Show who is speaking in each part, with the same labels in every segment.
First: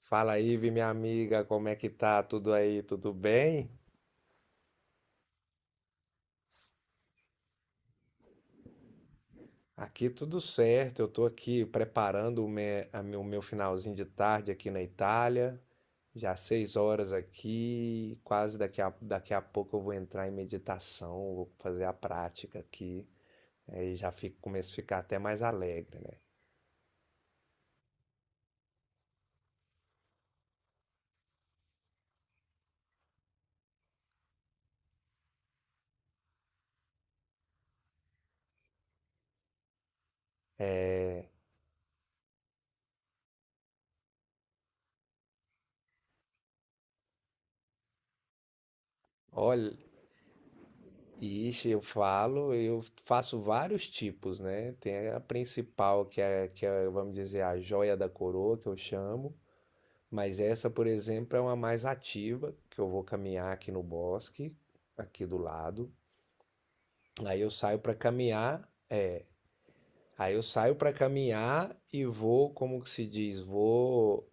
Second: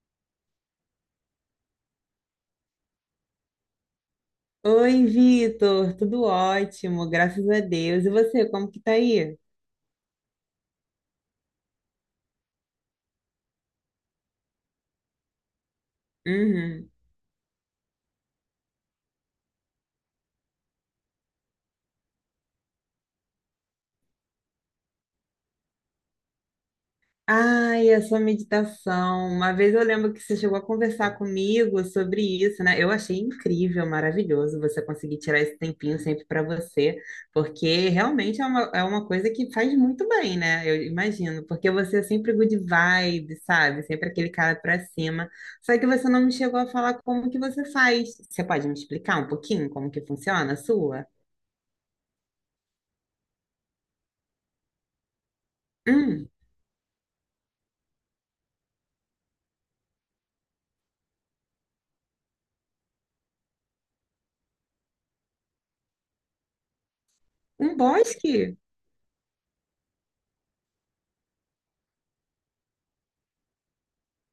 Speaker 1: Fala aí, Vi, minha amiga, como é que tá? Tudo aí, tudo bem?
Speaker 2: Oi, Vitor, tudo ótimo, graças a Deus. E você, como que tá aí?
Speaker 1: Aqui tudo certo, eu tô aqui preparando o meu finalzinho de tarde aqui na Itália. Já seis
Speaker 2: Uhum.
Speaker 1: horas aqui, quase daqui a pouco eu vou entrar em meditação, vou fazer a prática aqui. Aí já fico, começo a ficar até mais alegre, né?
Speaker 2: Ai, a sua meditação. Uma vez eu lembro que você chegou a conversar comigo sobre isso, né? Eu achei incrível, maravilhoso você conseguir tirar esse tempinho sempre para você, porque realmente é uma coisa que faz muito bem, né? Eu
Speaker 1: É,
Speaker 2: imagino, porque você é sempre good vibe, sabe? Sempre aquele cara para cima. Só que você não me chegou a falar como que você faz. Você pode me explicar um
Speaker 1: olha,
Speaker 2: pouquinho como que funciona a sua?
Speaker 1: ixi, eu falo, eu faço vários tipos, né? Tem a principal,
Speaker 2: Hum,
Speaker 1: vamos dizer, a joia da coroa, que eu chamo. Mas essa, por exemplo, é uma mais ativa, que eu vou caminhar aqui no bosque, aqui do lado. Aí eu
Speaker 2: Um
Speaker 1: saio para
Speaker 2: bosque?
Speaker 1: caminhar, Aí eu saio para caminhar e vou, como que se diz, vou.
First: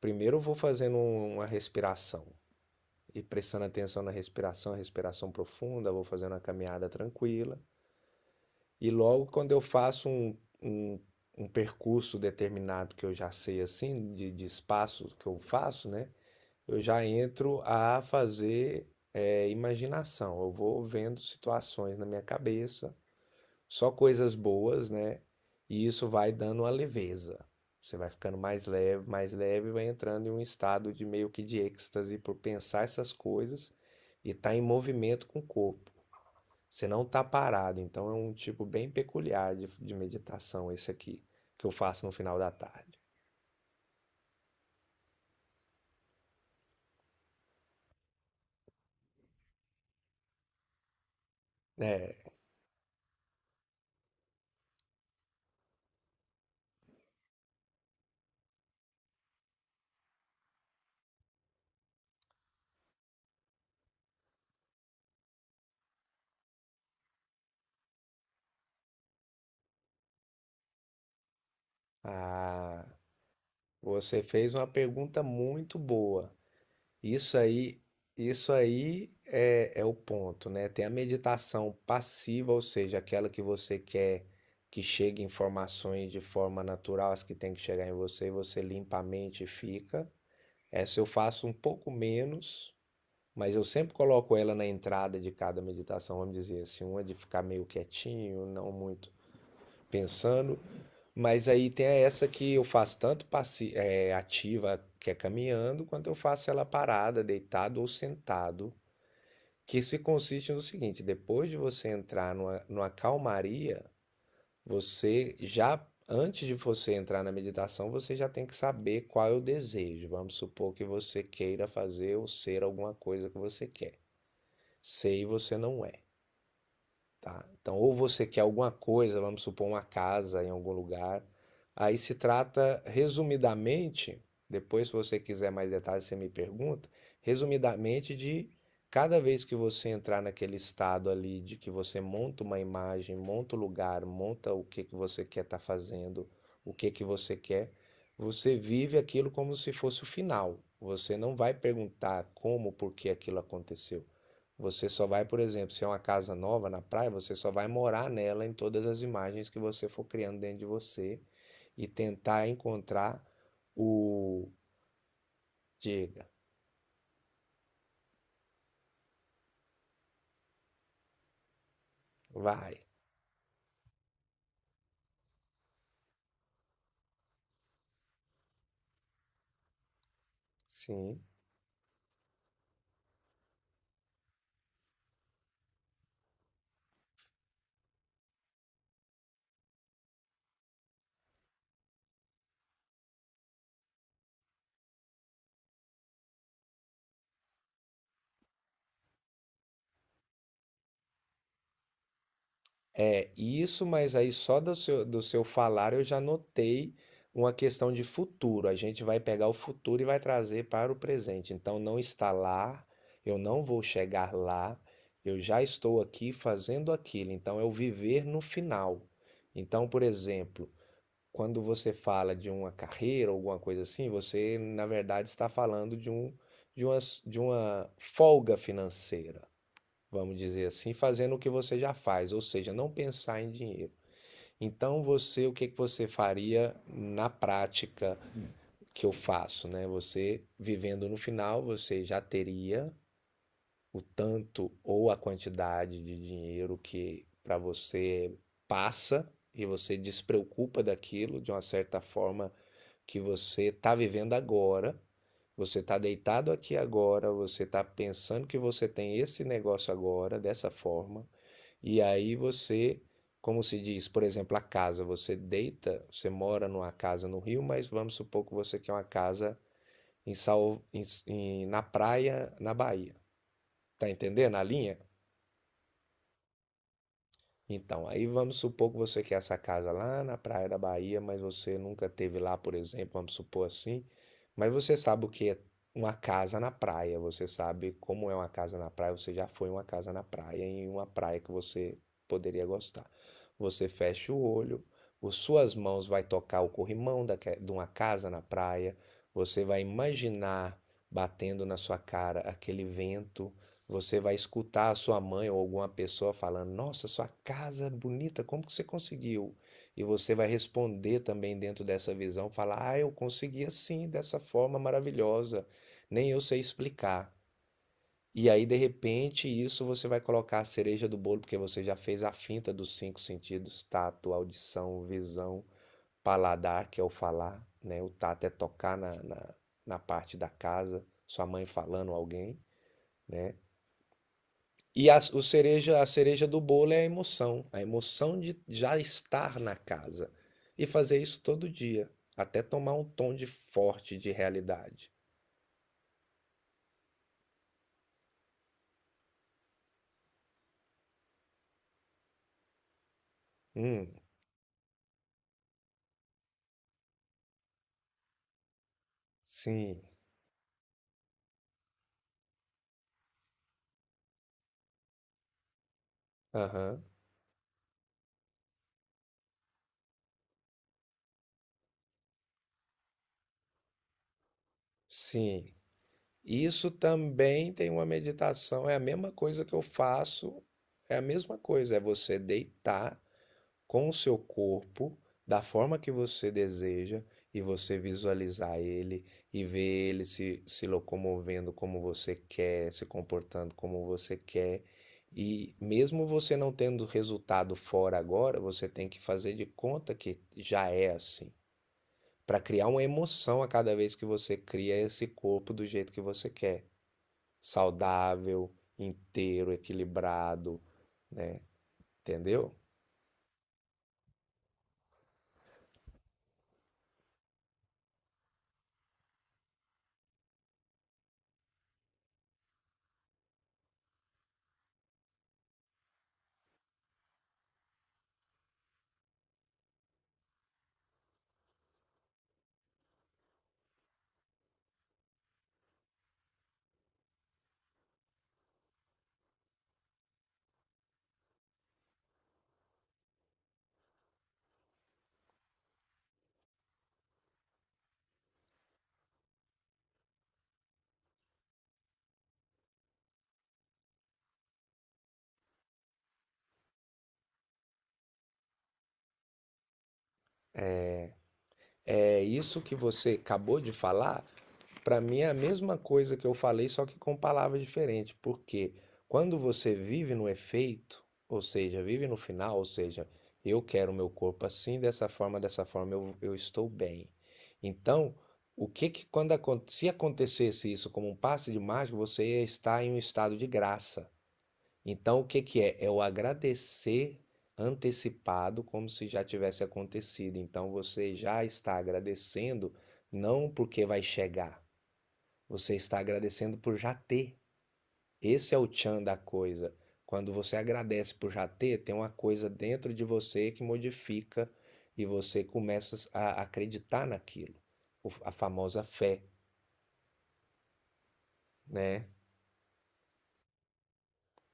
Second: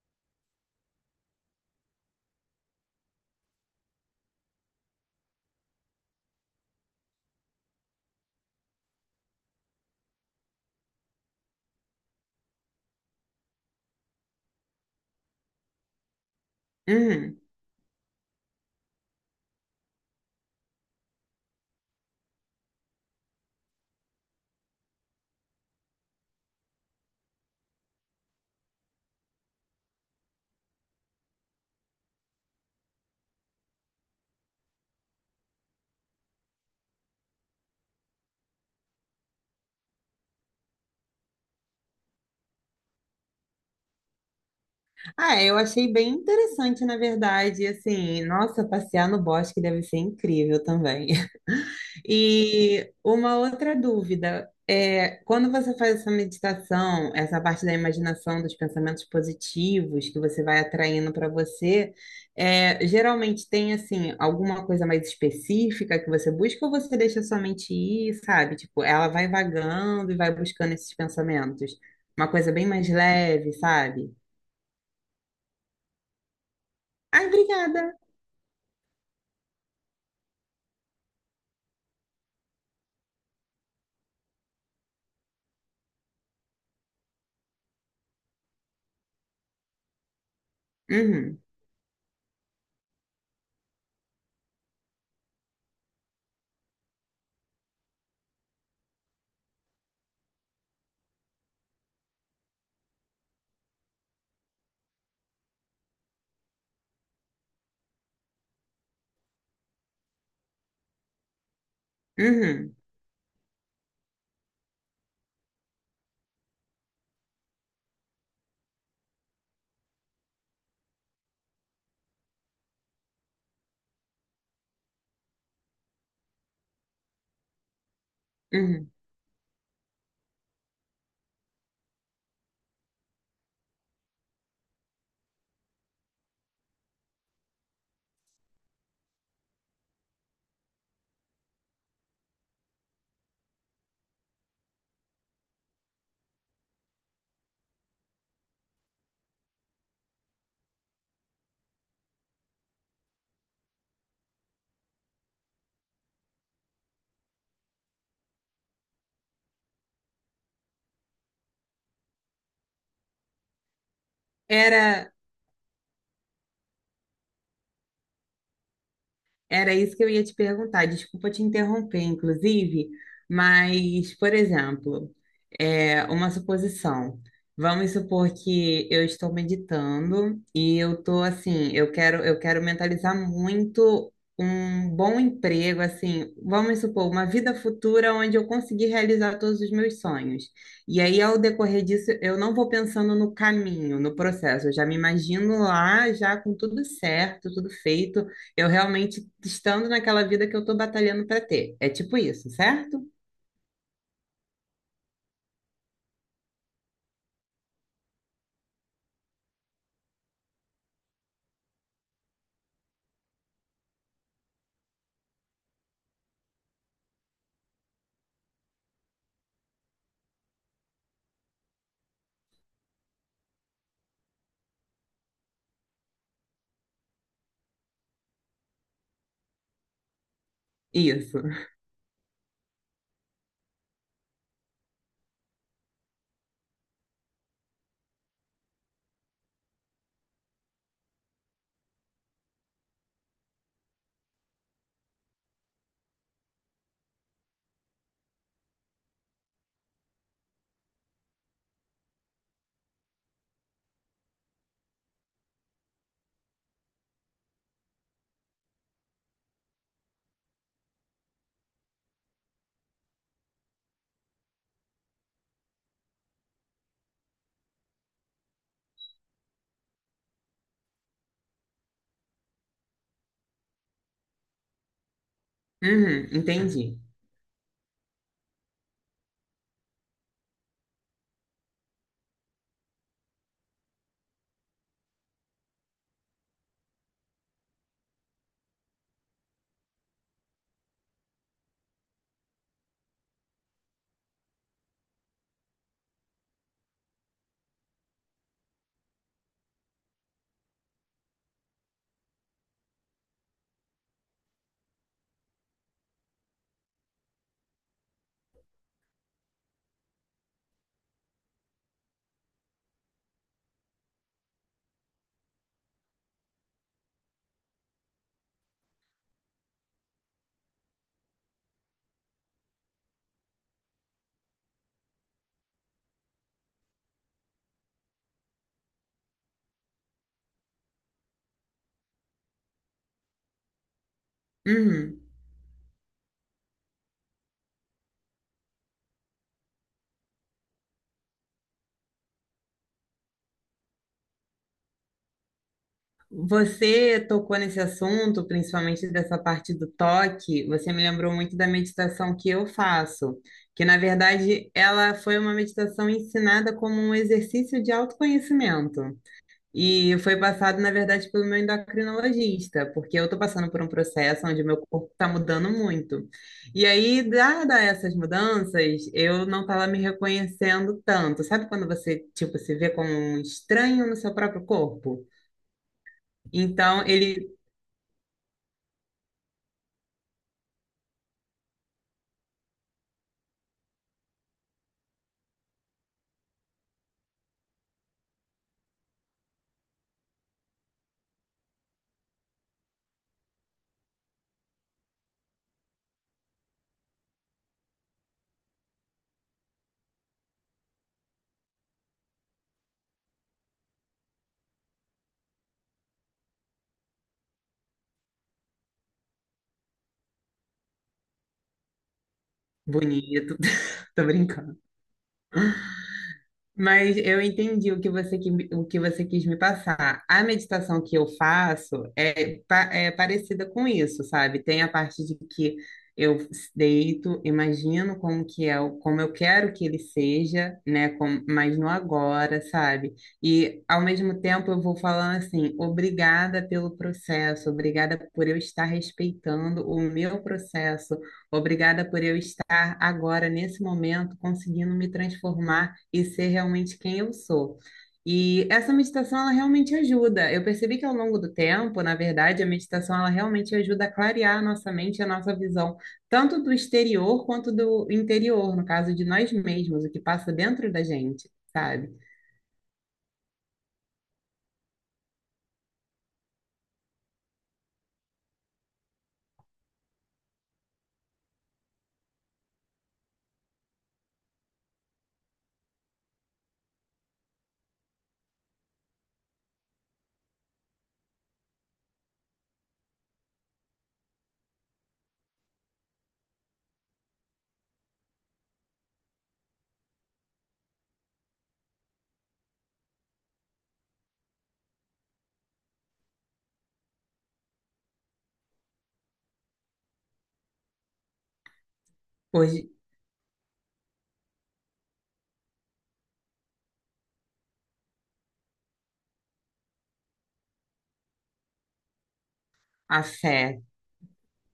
Speaker 1: Primeiro eu vou fazendo uma respiração e prestando atenção na respiração, respiração profunda, vou fazendo uma caminhada tranquila. E logo quando eu faço um, um percurso determinado que eu já sei assim, de espaço que eu faço, né? Eu já
Speaker 2: Hum.
Speaker 1: entro a fazer imaginação. Eu vou vendo situações na minha cabeça, só coisas boas, né? E isso vai dando uma leveza. Você vai ficando mais leve, e vai entrando em um estado de meio que de êxtase por pensar essas coisas e estar tá em movimento com o corpo. Você não está parado, então é um tipo bem peculiar de meditação esse aqui, que eu faço no final da tarde.
Speaker 2: Ah, eu achei bem interessante, na verdade. Assim, nossa, passear no bosque deve ser incrível também.
Speaker 1: É,
Speaker 2: E uma outra dúvida é, quando você faz essa meditação, essa parte da imaginação, dos pensamentos positivos que você vai atraindo para você, geralmente tem assim alguma coisa mais específica que você busca ou você deixa sua mente ir, sabe? Tipo, ela vai vagando e vai buscando esses pensamentos. Uma coisa bem
Speaker 1: ah,
Speaker 2: mais leve, sabe?
Speaker 1: Você fez uma pergunta muito boa.
Speaker 2: Ai,
Speaker 1: Isso aí,
Speaker 2: obrigada.
Speaker 1: isso aí é, é o ponto, né? Tem a meditação passiva, ou seja, aquela que você quer que chegue informações de forma natural, as que tem que chegar em você, você limpa a mente e fica. Essa eu
Speaker 2: Uhum,
Speaker 1: faço um pouco menos, mas eu sempre coloco ela na entrada de cada meditação, vamos dizer assim, uma de ficar meio quietinho, não muito pensando. Mas aí tem essa que eu faço tanto ativa, que é caminhando, quanto eu faço ela parada, deitado ou sentado. Que se consiste no seguinte: depois de você entrar
Speaker 2: uhum,
Speaker 1: numa calmaria, você já, antes de você entrar na meditação, você já tem que saber qual é o desejo. Vamos supor que você queira fazer ou ser alguma coisa que você quer. Sei, você não é, tá? Então, ou você quer alguma
Speaker 2: uhum.
Speaker 1: coisa, vamos supor uma casa em algum lugar. Aí se trata, resumidamente, depois se você quiser mais detalhes, você me pergunta, resumidamente de cada vez que você entrar naquele estado ali de que você monta uma imagem, monta o lugar, monta o que que você quer estar tá fazendo, o que que você quer, você vive aquilo como se fosse o final. Você não vai perguntar como, por que aquilo aconteceu. Você só vai, por exemplo, se é uma casa nova na praia, você só vai morar nela em todas as imagens que você for criando dentro de você e tentar encontrar o.
Speaker 2: Era,
Speaker 1: Diga,
Speaker 2: Era isso que eu ia te perguntar. Desculpa te interromper,
Speaker 1: vai.
Speaker 2: inclusive, mas, por exemplo, é uma suposição. Vamos supor que eu estou meditando e eu
Speaker 1: Sim.
Speaker 2: estou assim, eu quero mentalizar muito um bom emprego, assim, vamos supor, uma vida futura onde eu conseguir realizar todos os meus sonhos. E aí, ao decorrer disso, eu não vou pensando no caminho, no processo, eu já me imagino lá, já com tudo certo, tudo feito. Eu realmente estando naquela vida que eu tô batalhando pra ter. É tipo isso, certo?
Speaker 1: É, isso, mas aí só do seu falar eu já notei uma questão de futuro. A gente vai pegar o futuro e vai trazer para o presente. Então não está lá, eu não vou chegar lá, eu já estou aqui fazendo aquilo. Então é o viver no final. Então, por exemplo, quando você fala de uma carreira ou alguma coisa assim, você na verdade está falando de uma, de uma folga financeira, vamos dizer assim, fazendo o
Speaker 2: Isso.
Speaker 1: que você já faz, ou seja, não pensar em dinheiro. Então você, o que que você faria na prática que eu faço, né? Você vivendo no final, você já teria o tanto ou a quantidade de dinheiro que para você passa e você despreocupa daquilo de uma certa forma que você está vivendo agora. Você está deitado aqui agora, você está pensando que você tem esse negócio agora, dessa forma, e aí você, como se diz, por exemplo, a casa, você deita, você mora numa casa no Rio, mas vamos supor que você quer uma casa em, Salv... na praia, na Bahia. Tá entendendo a linha?
Speaker 2: Uhum, entendi.
Speaker 1: Então, aí vamos supor que você quer essa casa lá na Praia da Bahia, mas você nunca teve lá, por exemplo, vamos supor assim. Mas você sabe o que é uma casa na praia, você sabe como é uma casa na praia, você já foi em uma casa na praia, em uma praia que você poderia gostar. Você fecha o olho, as suas mãos vai tocar o corrimão de uma casa na praia, você vai imaginar batendo na sua cara aquele vento, você vai escutar a sua mãe ou alguma pessoa falando: Nossa, sua casa é bonita, como que você conseguiu? E você vai responder também dentro dessa visão: falar, ah, eu consegui assim, dessa forma maravilhosa, nem eu sei explicar. E aí, de repente, isso você vai colocar a cereja do bolo, porque você já fez a finta dos 5 sentidos: tato, audição, visão, paladar, que é o falar, né? O tato é tocar na parte da casa, sua mãe falando, alguém, né? E
Speaker 2: Uhum.
Speaker 1: a cereja do bolo é a emoção de já estar na casa e fazer isso todo dia, até tomar um tom de forte de realidade.
Speaker 2: Você tocou nesse assunto, principalmente dessa parte do toque, você me lembrou muito da meditação que eu faço, que na
Speaker 1: Hum,
Speaker 2: verdade ela foi uma meditação ensinada como um exercício de autoconhecimento.
Speaker 1: sim,
Speaker 2: E foi passado, na verdade, pelo meu endocrinologista, porque eu estou passando por um processo onde meu corpo está mudando muito. E
Speaker 1: aham,
Speaker 2: aí, dada essas mudanças, eu não estava me reconhecendo tanto. Sabe quando você, tipo, se vê como um estranho no seu próprio corpo?
Speaker 1: sim. Isso
Speaker 2: Então, ele,
Speaker 1: também tem uma meditação, é a mesma coisa que eu faço, é a mesma coisa, é você deitar com o seu corpo, da forma que você deseja, e você visualizar ele e ver ele se locomovendo como você quer, se comportando como você quer. E mesmo você não tendo resultado fora agora, você tem que fazer de conta que já é assim, para criar uma emoção a cada vez que você cria esse corpo do jeito que você quer, saudável, inteiro, equilibrado, né? Entendeu?
Speaker 2: bonito, tô brincando. Mas eu entendi o que você quis me passar. A meditação que eu faço é parecida com isso, sabe? Tem a parte de que eu deito, imagino como que é, como eu quero que ele seja, né? Como, mas no agora, sabe? E ao mesmo tempo eu vou falando assim, obrigada pelo processo, obrigada por eu estar respeitando o meu processo, obrigada por eu estar agora, nesse momento, conseguindo me transformar e ser realmente quem eu sou. E essa meditação, ela realmente ajuda. Eu percebi que ao longo do tempo, na verdade, a meditação, ela realmente ajuda a clarear a nossa mente, e a nossa visão, tanto do exterior quanto do interior, no caso de nós mesmos, o que passa dentro da
Speaker 1: É,
Speaker 2: gente, sabe?
Speaker 1: É isso que você acabou de falar, para mim é a mesma coisa que eu falei, só que com palavras diferentes. Porque quando você vive no efeito, ou seja, vive no final, ou seja, eu quero o meu corpo assim, dessa forma, eu estou bem. Então, o que que quando se acontecesse isso como um passe de mágica, você ia estar em um estado de graça. Então, o que que é? É o agradecer antecipado, como se já tivesse acontecido. Então, você já está agradecendo, não porque vai chegar, você está agradecendo por já ter. Esse é o tchan da coisa. Quando você agradece por já ter, tem uma coisa
Speaker 2: Hoje,
Speaker 1: dentro de você que modifica e você começa a acreditar naquilo. A famosa fé, né?
Speaker 2: a fé.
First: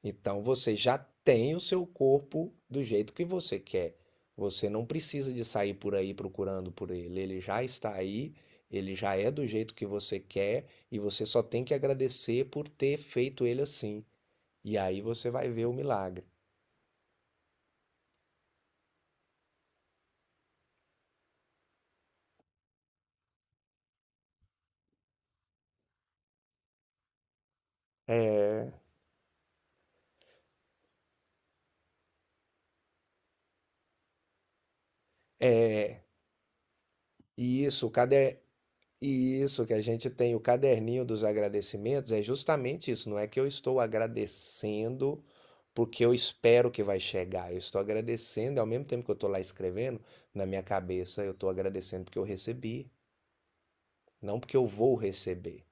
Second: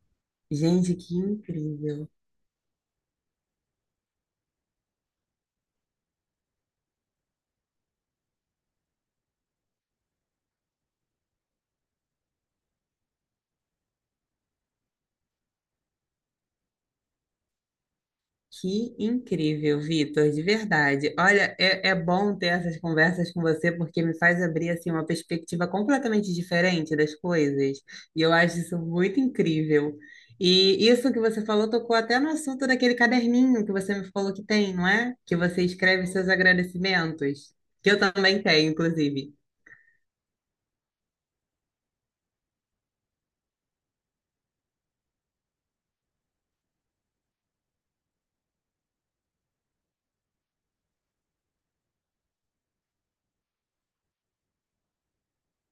Speaker 1: Então você já
Speaker 2: Gente, que
Speaker 1: tem o seu
Speaker 2: incrível.
Speaker 1: corpo do jeito que você quer. Você não precisa de sair por aí procurando por ele. Ele já está aí, ele já é do jeito que você quer e você só tem que agradecer por ter feito ele assim. E aí você vai ver o milagre.
Speaker 2: Que incrível, Vitor, de verdade. Olha, é bom ter essas conversas com você porque me faz abrir assim uma perspectiva completamente diferente das coisas. E eu
Speaker 1: É,
Speaker 2: acho isso muito incrível. E isso que você falou tocou até no assunto daquele caderninho que você me falou que tem, não é? Que você
Speaker 1: é,
Speaker 2: escreve seus agradecimentos,
Speaker 1: e isso,
Speaker 2: que eu
Speaker 1: cada
Speaker 2: também tenho, inclusive.
Speaker 1: E isso que a gente tem o caderninho dos agradecimentos é justamente isso. Não é que eu estou agradecendo porque eu espero que vai chegar. Eu estou agradecendo, e ao mesmo tempo que eu estou lá escrevendo, na minha cabeça eu estou agradecendo porque eu recebi, não porque eu vou receber.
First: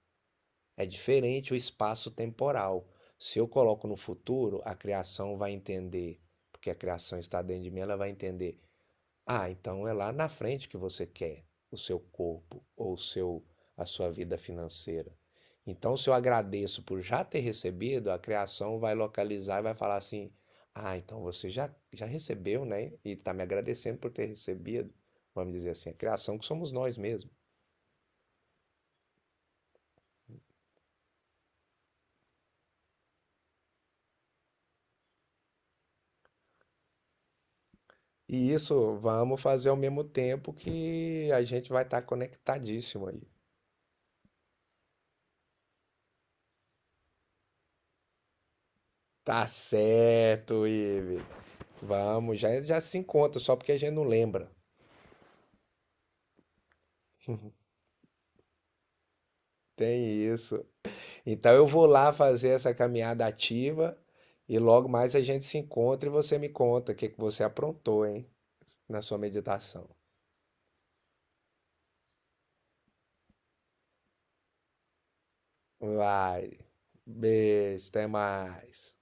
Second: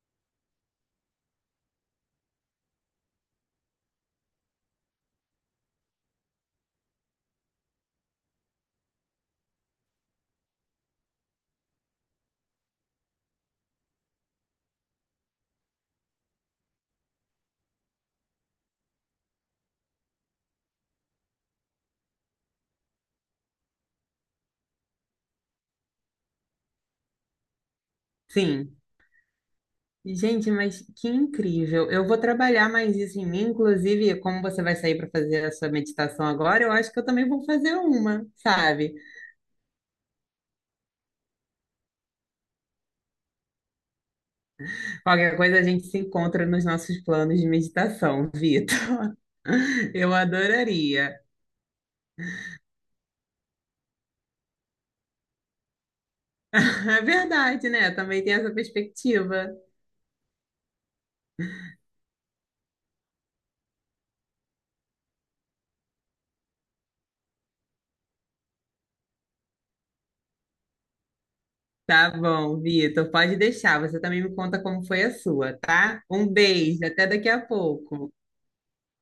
Speaker 1: É diferente o espaço temporal. Se eu coloco no futuro, a criação vai entender, porque a criação está dentro de mim, ela vai entender. Ah, então é lá na frente que você quer o seu corpo ou o seu, a sua vida financeira. Então, se eu agradeço por já ter recebido, a criação vai localizar e vai falar assim: ah, então você já recebeu, né? E está me agradecendo por ter recebido. Vamos dizer assim: a criação que somos nós mesmos.
Speaker 2: Sim. Gente, mas que incrível. Eu vou trabalhar mais isso em mim, inclusive, como você vai sair para fazer a sua meditação agora, eu acho que eu também vou fazer uma,
Speaker 1: E
Speaker 2: sabe?
Speaker 1: isso vamos fazer ao mesmo tempo que a gente vai estar conectadíssimo aí.
Speaker 2: Qualquer coisa a gente se encontra nos nossos planos de meditação, Vitor.
Speaker 1: Tá
Speaker 2: Eu
Speaker 1: certo, Ive.
Speaker 2: adoraria.
Speaker 1: Vamos, já se encontra, só porque a gente não lembra.
Speaker 2: É verdade, né? Também tem essa perspectiva.
Speaker 1: Tem isso. Então eu vou lá fazer essa caminhada ativa e logo mais a gente se encontra e você me conta o que que você aprontou, hein, na sua meditação.
Speaker 2: Tá bom, Vitor, pode deixar. Você também me conta como foi a sua, tá? Um
Speaker 1: Vai.
Speaker 2: beijo, até daqui a
Speaker 1: Beijo, até
Speaker 2: pouco.
Speaker 1: mais.